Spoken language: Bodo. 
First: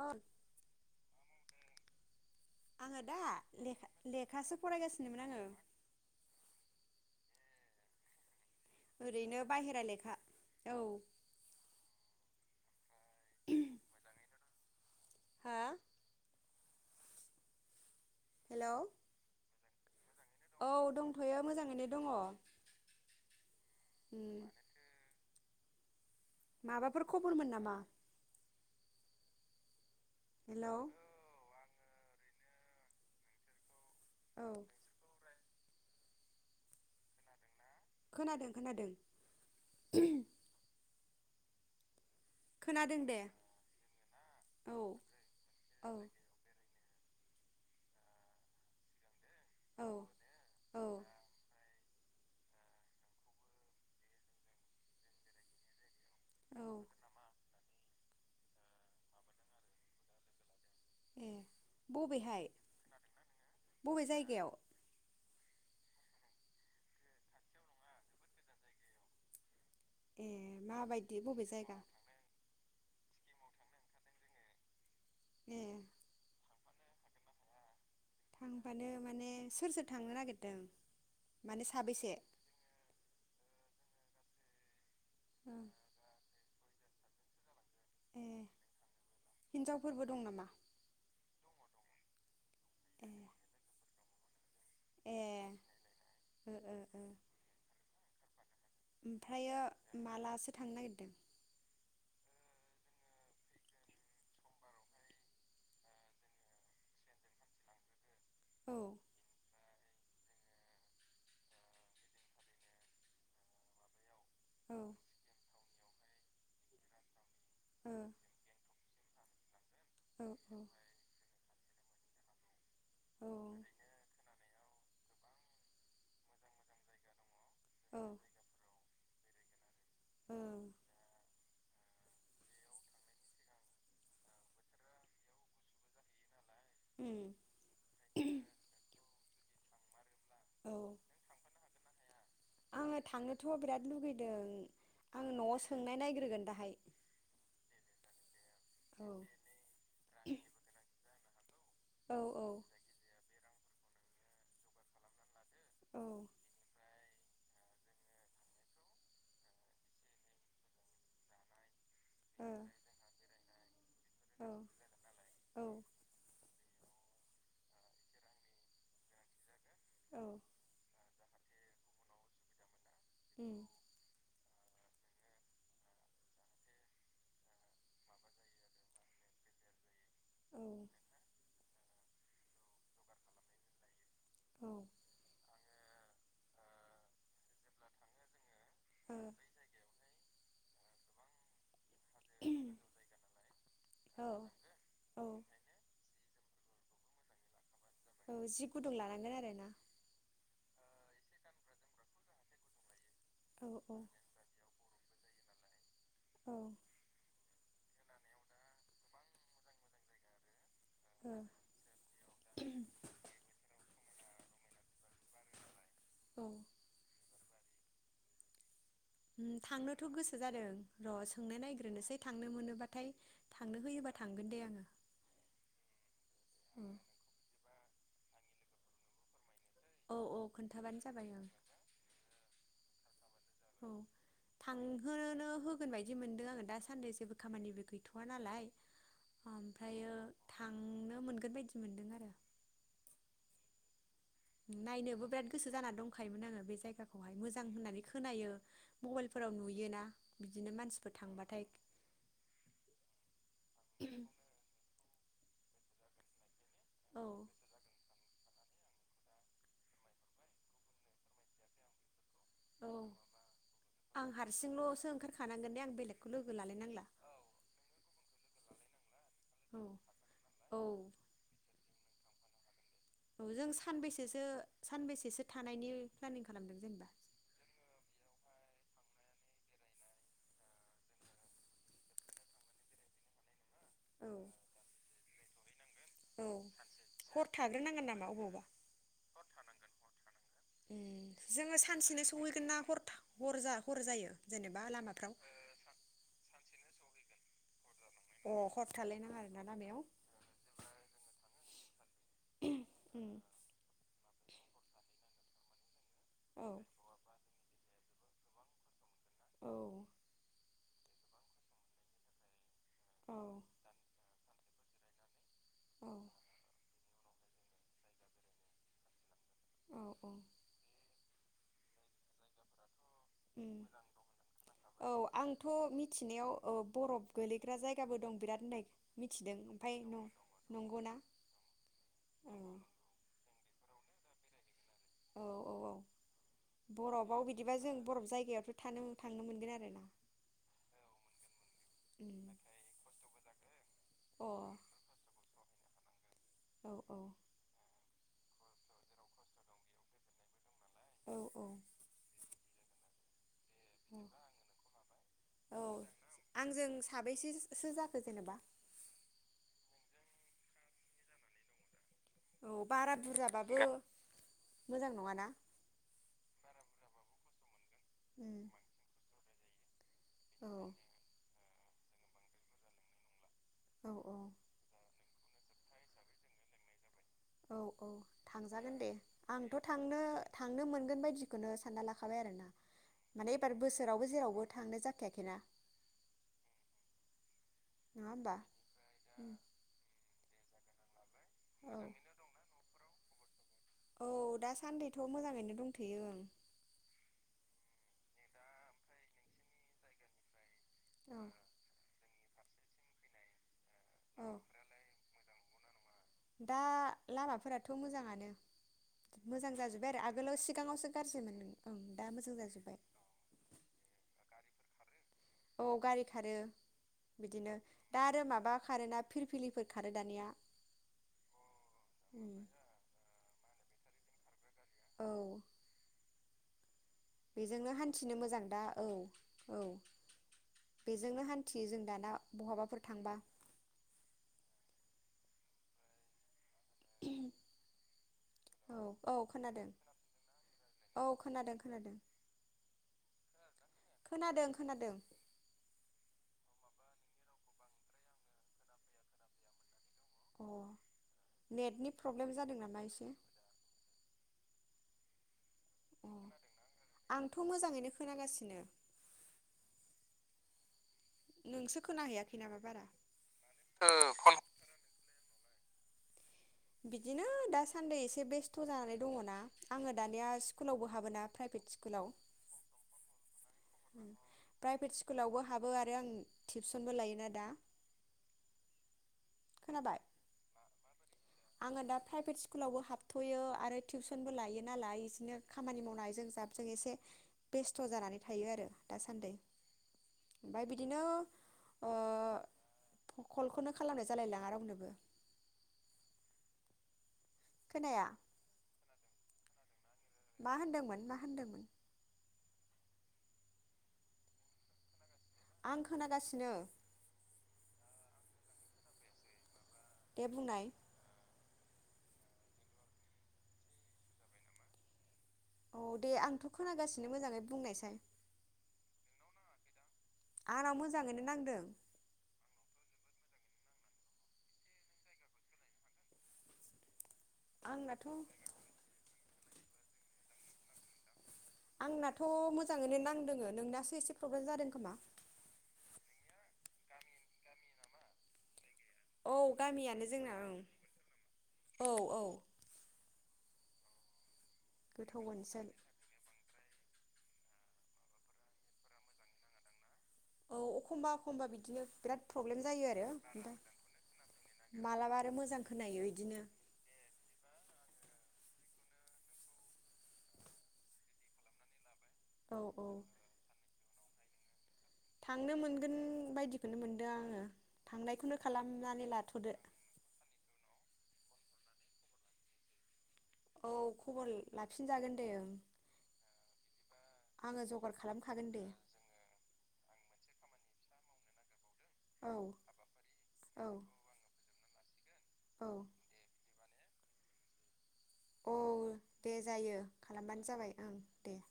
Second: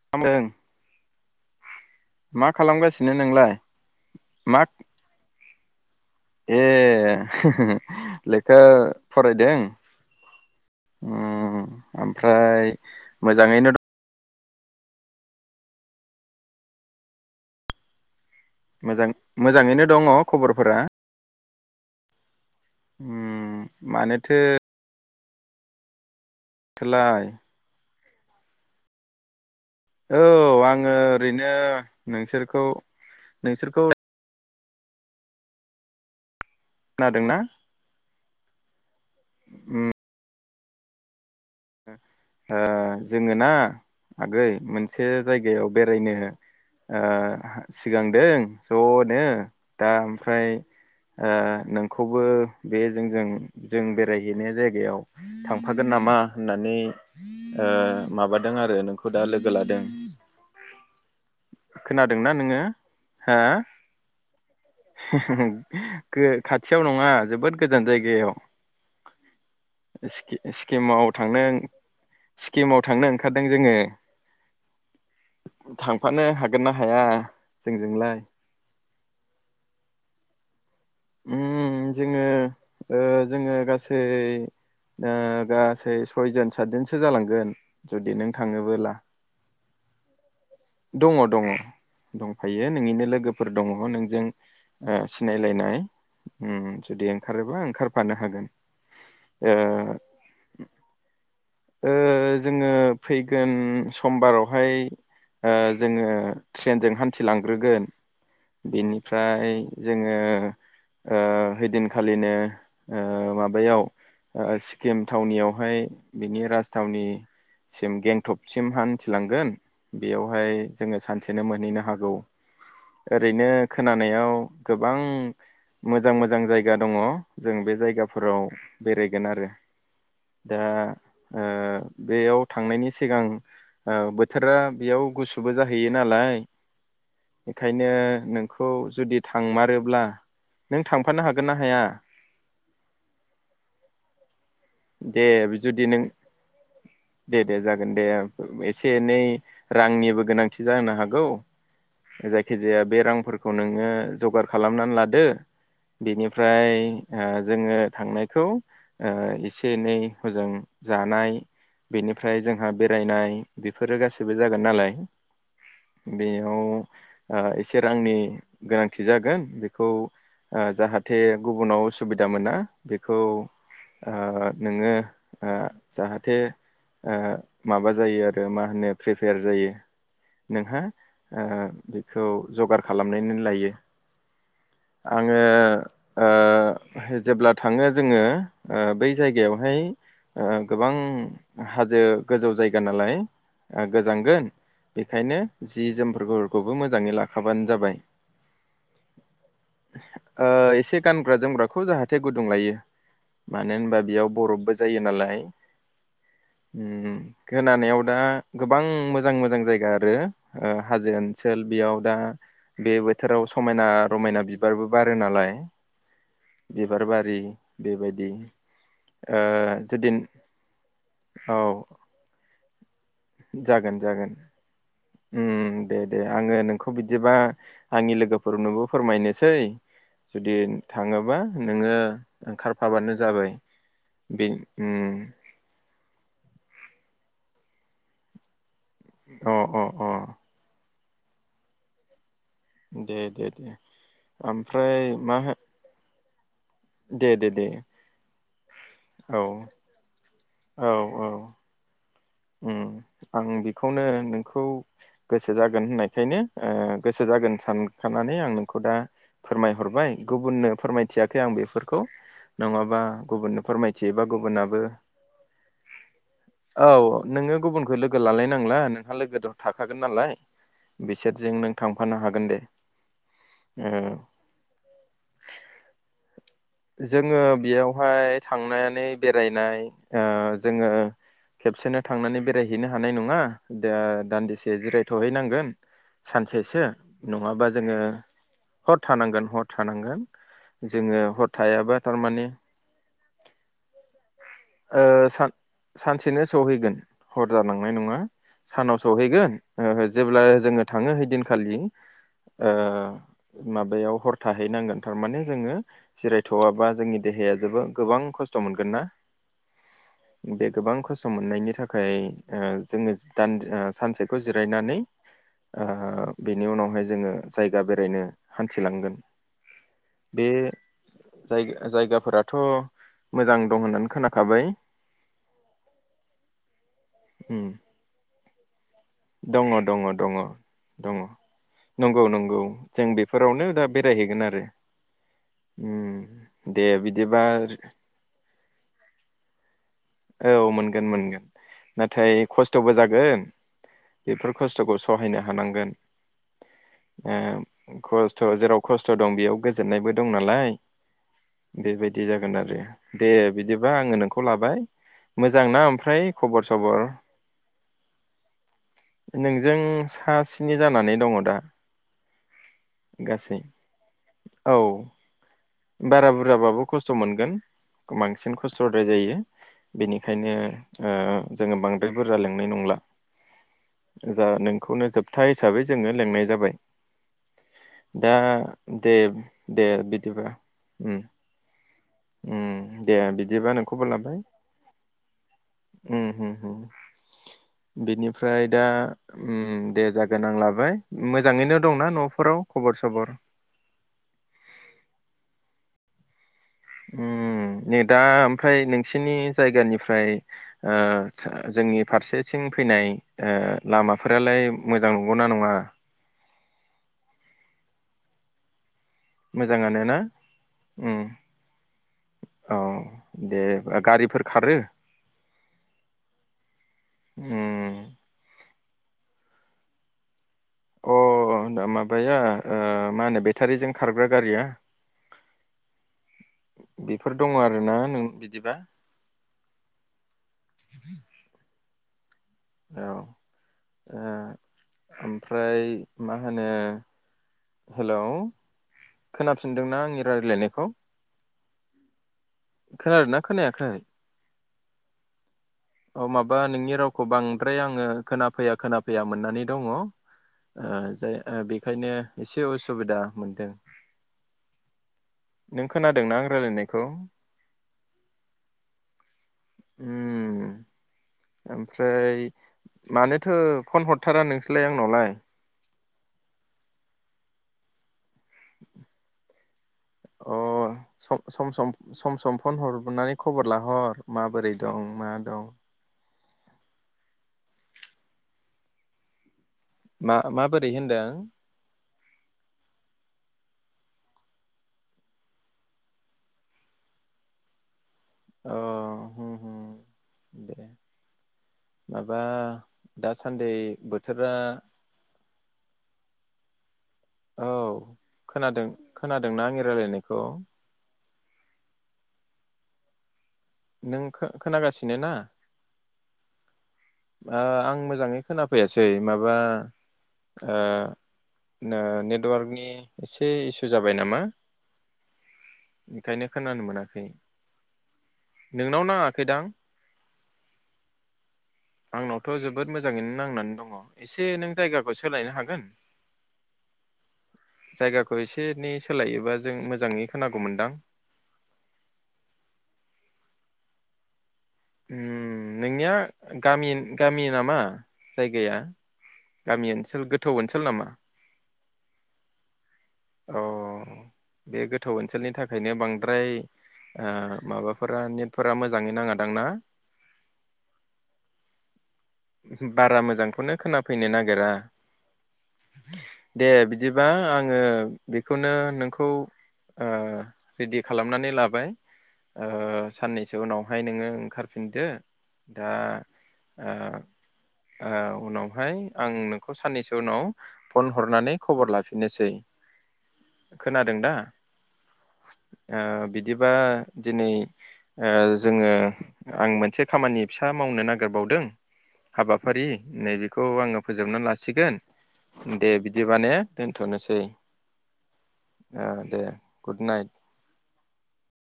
अ मा आङो खालामगासिनो दा नोंलाय लेखा लेखासो मा फरायगासिनोमोन आङो। ए ले ओ ओरैनो फरायदों बाहेरा लेखा औ उम ओमफ्राय मोजाङैनो द हा हेलौ मोजां मोजाङैनो दङ औ खबरफोरा दंथ'यो मोजाङैनो दङ उम उम मानोथो माबाफोर थोलाय खबरमोन नामा औ हेलौ आङो ओरैनो नोंसोरखौ नोंसोरखौ औ खोनादोंना? खोनादों खोनादों ओ ओ खोनादों दे जोङो ना आगै औ मोनसे जायगायाव औ बेरायनो ओ सिगांदों ज'नो औ दा ओमफ्राय औ ओ नों खौबो बे जोंजों जों बेरायहैनाय जायगायाव थांफागोन नामा होननानै औ ओ माबादों आरो नोंखौ दा लोगो लादों ए खोनादोंना बबेहाय नोङो हा बबे जायगायाव [inaudible] गो खाथियाव नङा जोबोद गोजान जायगायाव। ए स्कि स्कि माउद माबायदि थांनो बबे जायगा सिक्किम आव थांनो ओंखारदों जोङो ए थांफानो हागोन ना हाया जों थांफानो माने सोर सोर थांनो नागिर दों उम जोङो ओ जोङो गासै [unintelligible] ओ गासै सयजोन सादजोनसो जालांगोन जुदि नों थाङोबोला हिनजावफोरबो दं नामा दङ दङ दं। फायो नोंनिनो ए लोगोफोर दङ नों जों ए सिनायलायनाय ओ उम्म ओ ओ जुदि ओंखारोबा ओंखारफानो हागोन ओमफ्रायो ओ मालासो थांनो नागिरदों ओ जोङो फैगोन समबारावहाय जोङो ट्रेनजों हान्थिलांग्रोगोन। औ बेनिफ्राय जोङो ओ हैदिनखालिनो माबायाव ओ औ ओ सिक्किम थावनियावहाय बिनि राजथावनि औ सिम गेंथबसिमहान मिथिलांगोन बेयावहाय जोङो सानसेनो मोन नैनो हागौ। ओरैनो खोनानायाव गोबां मोजां मोजां जायगा दङ। जों बे औ जायगाफोराव बेरायगोन आरो औ दा ओ बेयाव थांनायनि सिगां बोथोरा बेयाव गुसुबो जाहैयो नालाय। उम बेखायनो नोंखौ जुदि थांमारोब्ला औ नों थांफानो हागोन ना हाया? दों। दे जुदि नों दे दे जागोन दे एसे औ एनै रांनिबो गोनांथि जानो हागौ। औ औ जायखिजाया बे रांफोरख खौ नोङो जगार खालामनानै लादो। ओ बेनिफ्राय ओ जोङो थांनायखौ ओ एसे एनै हजों जानाय बेनिफ्राय औ जोंहा बेरायनाय फोरो गासैबो औ जागोन नालाय बेयाव एसे रांनि गोनांथि जागोन बे खौ ओ औ जाहाथे थे गुबुनाव असुबिदा मोना बेखौ ओ उम नोङो ओ जाहाथे ओ माबा जायो आरो मा होनो प्रिपेयार जायो औ नोंहा ओ बे खौ जगार खालामनानैनो लायो औ आङो ओ जेब्ला थाङो जोङो ओ बै जायगायावहाय ओ गोबां हा जो गोजौ जायगा नालाय ओ ओ गोजांगोन औ बेखायनो जि जोमफोरखौ बो मोजाङै लाखाबानो जाबाय औ जि गुदुं लानांगोन आरो ना खौ जाहाथे गुदुं लायो औ औ ग्रपबो जायो नालाय औ उम खोनानायाव दा गोबां मोजां मोजां जायगा आरो ओ हाजो औ ओनसोल बेयाव दा बे बोथोराव समायना रमायना बिबारबो बारो नालाय औ बिबार बारि बेबायदि ओ उम थांनोथ जुदि गोसो जादों र औ सोंनाय नायग्रोनोसै थांनो मोनोबा जागोन जागोन उम दे दे आङो नोंखौ बिदिबा आंनि लोगोफोरनोबो फोरमायनोसै औ औ जुदि खोन्थाबानो जाबाय थाङोबा ओं नोङो ओंखार हाबानो जाबाय औ बे उम बिदि मोनदों आङो दासान्दै जेबो खामानिबो गैथवा नालाय अ अ अ आमफ्रायो थांनो ओ मोनगोन बायदि मोनदों आरो दे दे दे ओमफ्राय मा हो खायोमोन‌ आरो बे जायगाखौहाय मोजां होननानै खोनायो औ मबाइलफोराव नुयोना बिदिनो मानसिफोर थांबाथाय ओं आं बेखौनो नोंखौ गोसो जागोन होननायखायनो। ओ औ गोसो जागोन सानखानानै आं। खौ दा फोरमायहरबाय गुबुननो फोरमायथियाखै आं बेफोरखौ। औ नङाबा गुबुननो फोरमायथियो बा आं गुबुनाबो हारसिंल'सो ओंखारखानांगोन दे आं बेलेगखौ लोगो लानो नांला। नोंङो गुबुनखौ लोगो लालायनांला नोंहा लोगो द औ थाखागोन नालाय औ बिसोरजों नों थांफानो हागोन दे। औ जों ओ सानबेसेसो सानबेसेसो थानायनि। [unintelligible] जोंङो बेयावहाय। थांनानै बेरायनाय ओ जोंङो खेबसेनो थांनानै बेरायहैनो हानाय नङा। दा औ दान्दिसे जिरायथ। सहैनांगोन। औ सानसेसो हर नंङाबा जोंङो थाग्रोनांगोन नामा अबावबा हर थानांगोन हर। थानांगोन। जोंङो हर। जोंङो थायाबा सानसेनो थारमाने सहैगोन ना हर हर हर जायो जेनेबा ओ लामाफ्राव। सान सानसेनो सहैगोन हर जा नाय नंङा अ हर सानाव थालायनाङा सहैगोन आरोना लामायाव ओ जेब्ला जोंङो थाङो हैदिनखालि ओ उम माबायाव हर थाहैनांगोन थारमाने जोंङो। औ जिरायथ'वाबा जोंनि देहाया जोबोद। गोबां खस्थ' मोनगोन ना। औ बे गोबां। खस्स' मोननायनि थाखाय ओ जोंङो [unintelligible] सानसे खौ रायनानै। ओ औ बेनि उनावहाय। जोंङो जायगा बेरायनो हान्थिलांगोन। औ औ बे। जाय जायगाफोराथ'। मोजां दं होननानै खोनाखाबाय औ आंथ' मिथिनायाव ओ बरफ। उम गोलैग्रा जायगाबो दं बिराद। [unintelligible] दङ' ओमफाय दङ' दङ' न-नंगौना दङ' नंगौ औ नंगौ जों बेफोरावनो दा। बेरायहैगोन आरो। औ औ औ उम दे बरफआव बिदिबा जों बरफ जायगायावथ' थानो थांनो मोनगोन आरो। बे। औ मोनगोन मोनगोन उम नाथाय खस्थ'बो जागोन अ औ बेफोर खस्थ'खौ सहायनो हानांगोन। औ ए औ ख। ओ- खस्थ' जेराव खस्थ' दं बेयाव गोजोननायबो दं नालाय। औ बेबायदि जागोन आरो। दे दे। बिदिबा आङो औ नोंखौ लाबाय। मोजां ना औ ओमफ्राय खबर आंजों सबर साबैसेसो जाखो जेनेबा नोंजों। सा स्नि जानानै दङ दा। औ बारा गासै बुरजाबाबो औ मोजां नङाना? बारा बुरजाबाबो खस्थ' मोनगोन। बांसिन उम खस्थ'द्राय जायो। बेनिखायनो औ ओ- जोङो बांद्राय बुरजा लेंनाय नंला। औ औ जा नोंखौनो जोब। सपथा हिसाबै जोङो लेंनाय जाबाय। औ औ दा थांजागोन दे आंथ' दे थांनो बिदिबा। थांनो मोनगोन ओ- बायदिखौनो सानना लाखाबाय आरोना ओम- दे माने बिदिबा एबार नोंखौनो बोसोरावबो लाबाय जेरावबो थांनाय जाखायाखैना ओम हो हो नङा होमबा बिनिफ्राय दा उम दे जागोन आं लाबाय। मोजाङैनो औ दंना न'फोराव खबर सबर? औ दासान्दिथ' मोजाङैनो दंथ'यो ओं। ओम नै दा ओमफ्राय नोंसिनि जायगानिफ्राय। औ ओ- जोंनि फारसे। सिं फैनाय ओ- औ लामाफोरालाय मोजां नंगौना नङा? दा लामाफोराथ' मोजाङानो। मोजां मोजाङानो जाजोब्बाय ना आरो आगोलाव सिगाङावसो उम गाज्रिमोन ओं दा मोजां औ जाजोब्बाय। दे गारिफोर खारो औ गारि खारो बिदिनो उम दा आरो माबा खार ना। फिरफिलिफोर खारो दानिया। अ दा माबाया उम ओ मा होनो बेटारिजों। खारग्रा गारिया। औ बेफोर दङ बेजोंनो आरोना नों हान्थिनो मोजां बिदिबा दा औ-औ बेजोंनो हान। जों दाना। बहाबाफोर औ थांबा। ओ ओमफ्राय मा होन। नो हेलौ औ औ खोनादों खोनाफिनदोंना आंनि रायलायनायखौ औ खोनादों खोनादों खोनादों ना खोनायाखै। खोनादों खोनादों। अ माबा नोंनि रावखौ बांद्राय आङो खोनाफैया-खोनाफैया मोननानै दङ। ओ अ जाय नेटनि बेखायनो प्रब्लेम एसे जादों नामा उसुबिदा एसे मोनदों। नों अ खोनादोंना आं रायलायनायखौ। आंथ' मोजाङैनो खोनागासिनो। उम। नोंसो ओमफ्राय खोनाहैयाखै नामा बारा मानोथो फन हरथारा नोंसोरलाय आंनावलाय। बिदिनो दासान्दि। बेस्थ' जानानै दङना आङो दानिया अ स्कुलावबो सम हाबोना सम प्राइभेट सम स्कुलाव। सम सम फन हरनानै खबर लाहर माबोरै दं प्राइभेट मा स्कुलावबो दं हाबो आरो आं। टिबसनबो लायोना दा। खोनाबाय मा माबोर। रै होनदों। आङो दा प्राइभेट स्कुलावबो हाबथ'यो आरो टिबसनबो लायो नालाय बिदिनो खामानि मावनायजों जाबजों एसे बेस्त। थ जानानै थायो अ आरो होम दासान्दि होम दे ओमफ्राय बिदिनो ओ माबा दासान्दि कलखौनो खालामनाय बोथोरा जालायलाङा रावनोबो। औ खोनाया खोनादों खोनादोंना आं। रायलायनाय। मा होनदोंमोन मा। होनदोंमोन नों खो खोनागासिनो ना। आं खोनागासिनो। ओ आं मोजाङै खोनाफैयासै माबा। दे बुंनाय। ओ नेटवार्कनि एसे इसु जाबाय नामा। औ दे ओंखायनो आंथ' खोनानो मोनाखै खोनागासिनो मोजाङै बुंनायसाय। नोंनाव नाङाखैदां। आंनाव मोजाङैनो नांदों। आंनावथ' जोबोद मोजाङैनो नांनानै दङ एसे नों जायगाखौ सोलायनो हागोन। आंनाथ' जायगाखौ एसेनि सोलायो बा। जों मोजाङै खोनांगौ मोनदां। आंनाथ' मोजाङैनो नांदोङो नोंनासो एसे प्रबलेम जादों खोमा। उम नोंनिया गामि गामि नामा जायगाया? औ गामि ओनसोल गामियानो गोथौ जोंना ओं ओनसोल नामा? औ औ। अ बे गोथौ ओनसोलनि गोथौआनोसै थाखायनो बांद्राय ओ माबाफोरा नेटफोरा मोजाङै नाङादां ना? औ अखमबा अखमबा बिदिनो। बिराद प्रब्लेम जायो बारा आरो मोजांखौनो ओमफ्राय खोनाफैनो नागिरा मालाबा आरो मोजां खोनायो बिदिनो दे बिदिबा आङो बेखौनो नोंखौ ओ रेडि खालामनानै लाबाय। ओ औ औ साननैसो उनाव फाय नोङो ओंखार थांनो मोनगोन ओ बायदिखौनो मोनदों आङो। ओ थांनायखौनो उनावहाय खालामनानै आं लाथ'दो नोंखौ साननैसो उनाव खौ फन हरनानै खबर लाफिननोसै। औ खोनादों दा खबर ल-लाफिन ओ बिदिबा दिनै आङो जगार ओ खालामखागोन दे जोङो आं मोनसे खामानि फिसा मावनो नागिरबावदों। औ हाबाफारि नैबेखौ औ आङो फोजोबना लासिगोन। दे औ बिदिबा ने दोन थ'नोसै। औ ओ दे जायो गुड नाइट। खालामबानो जाबाय ओं दे।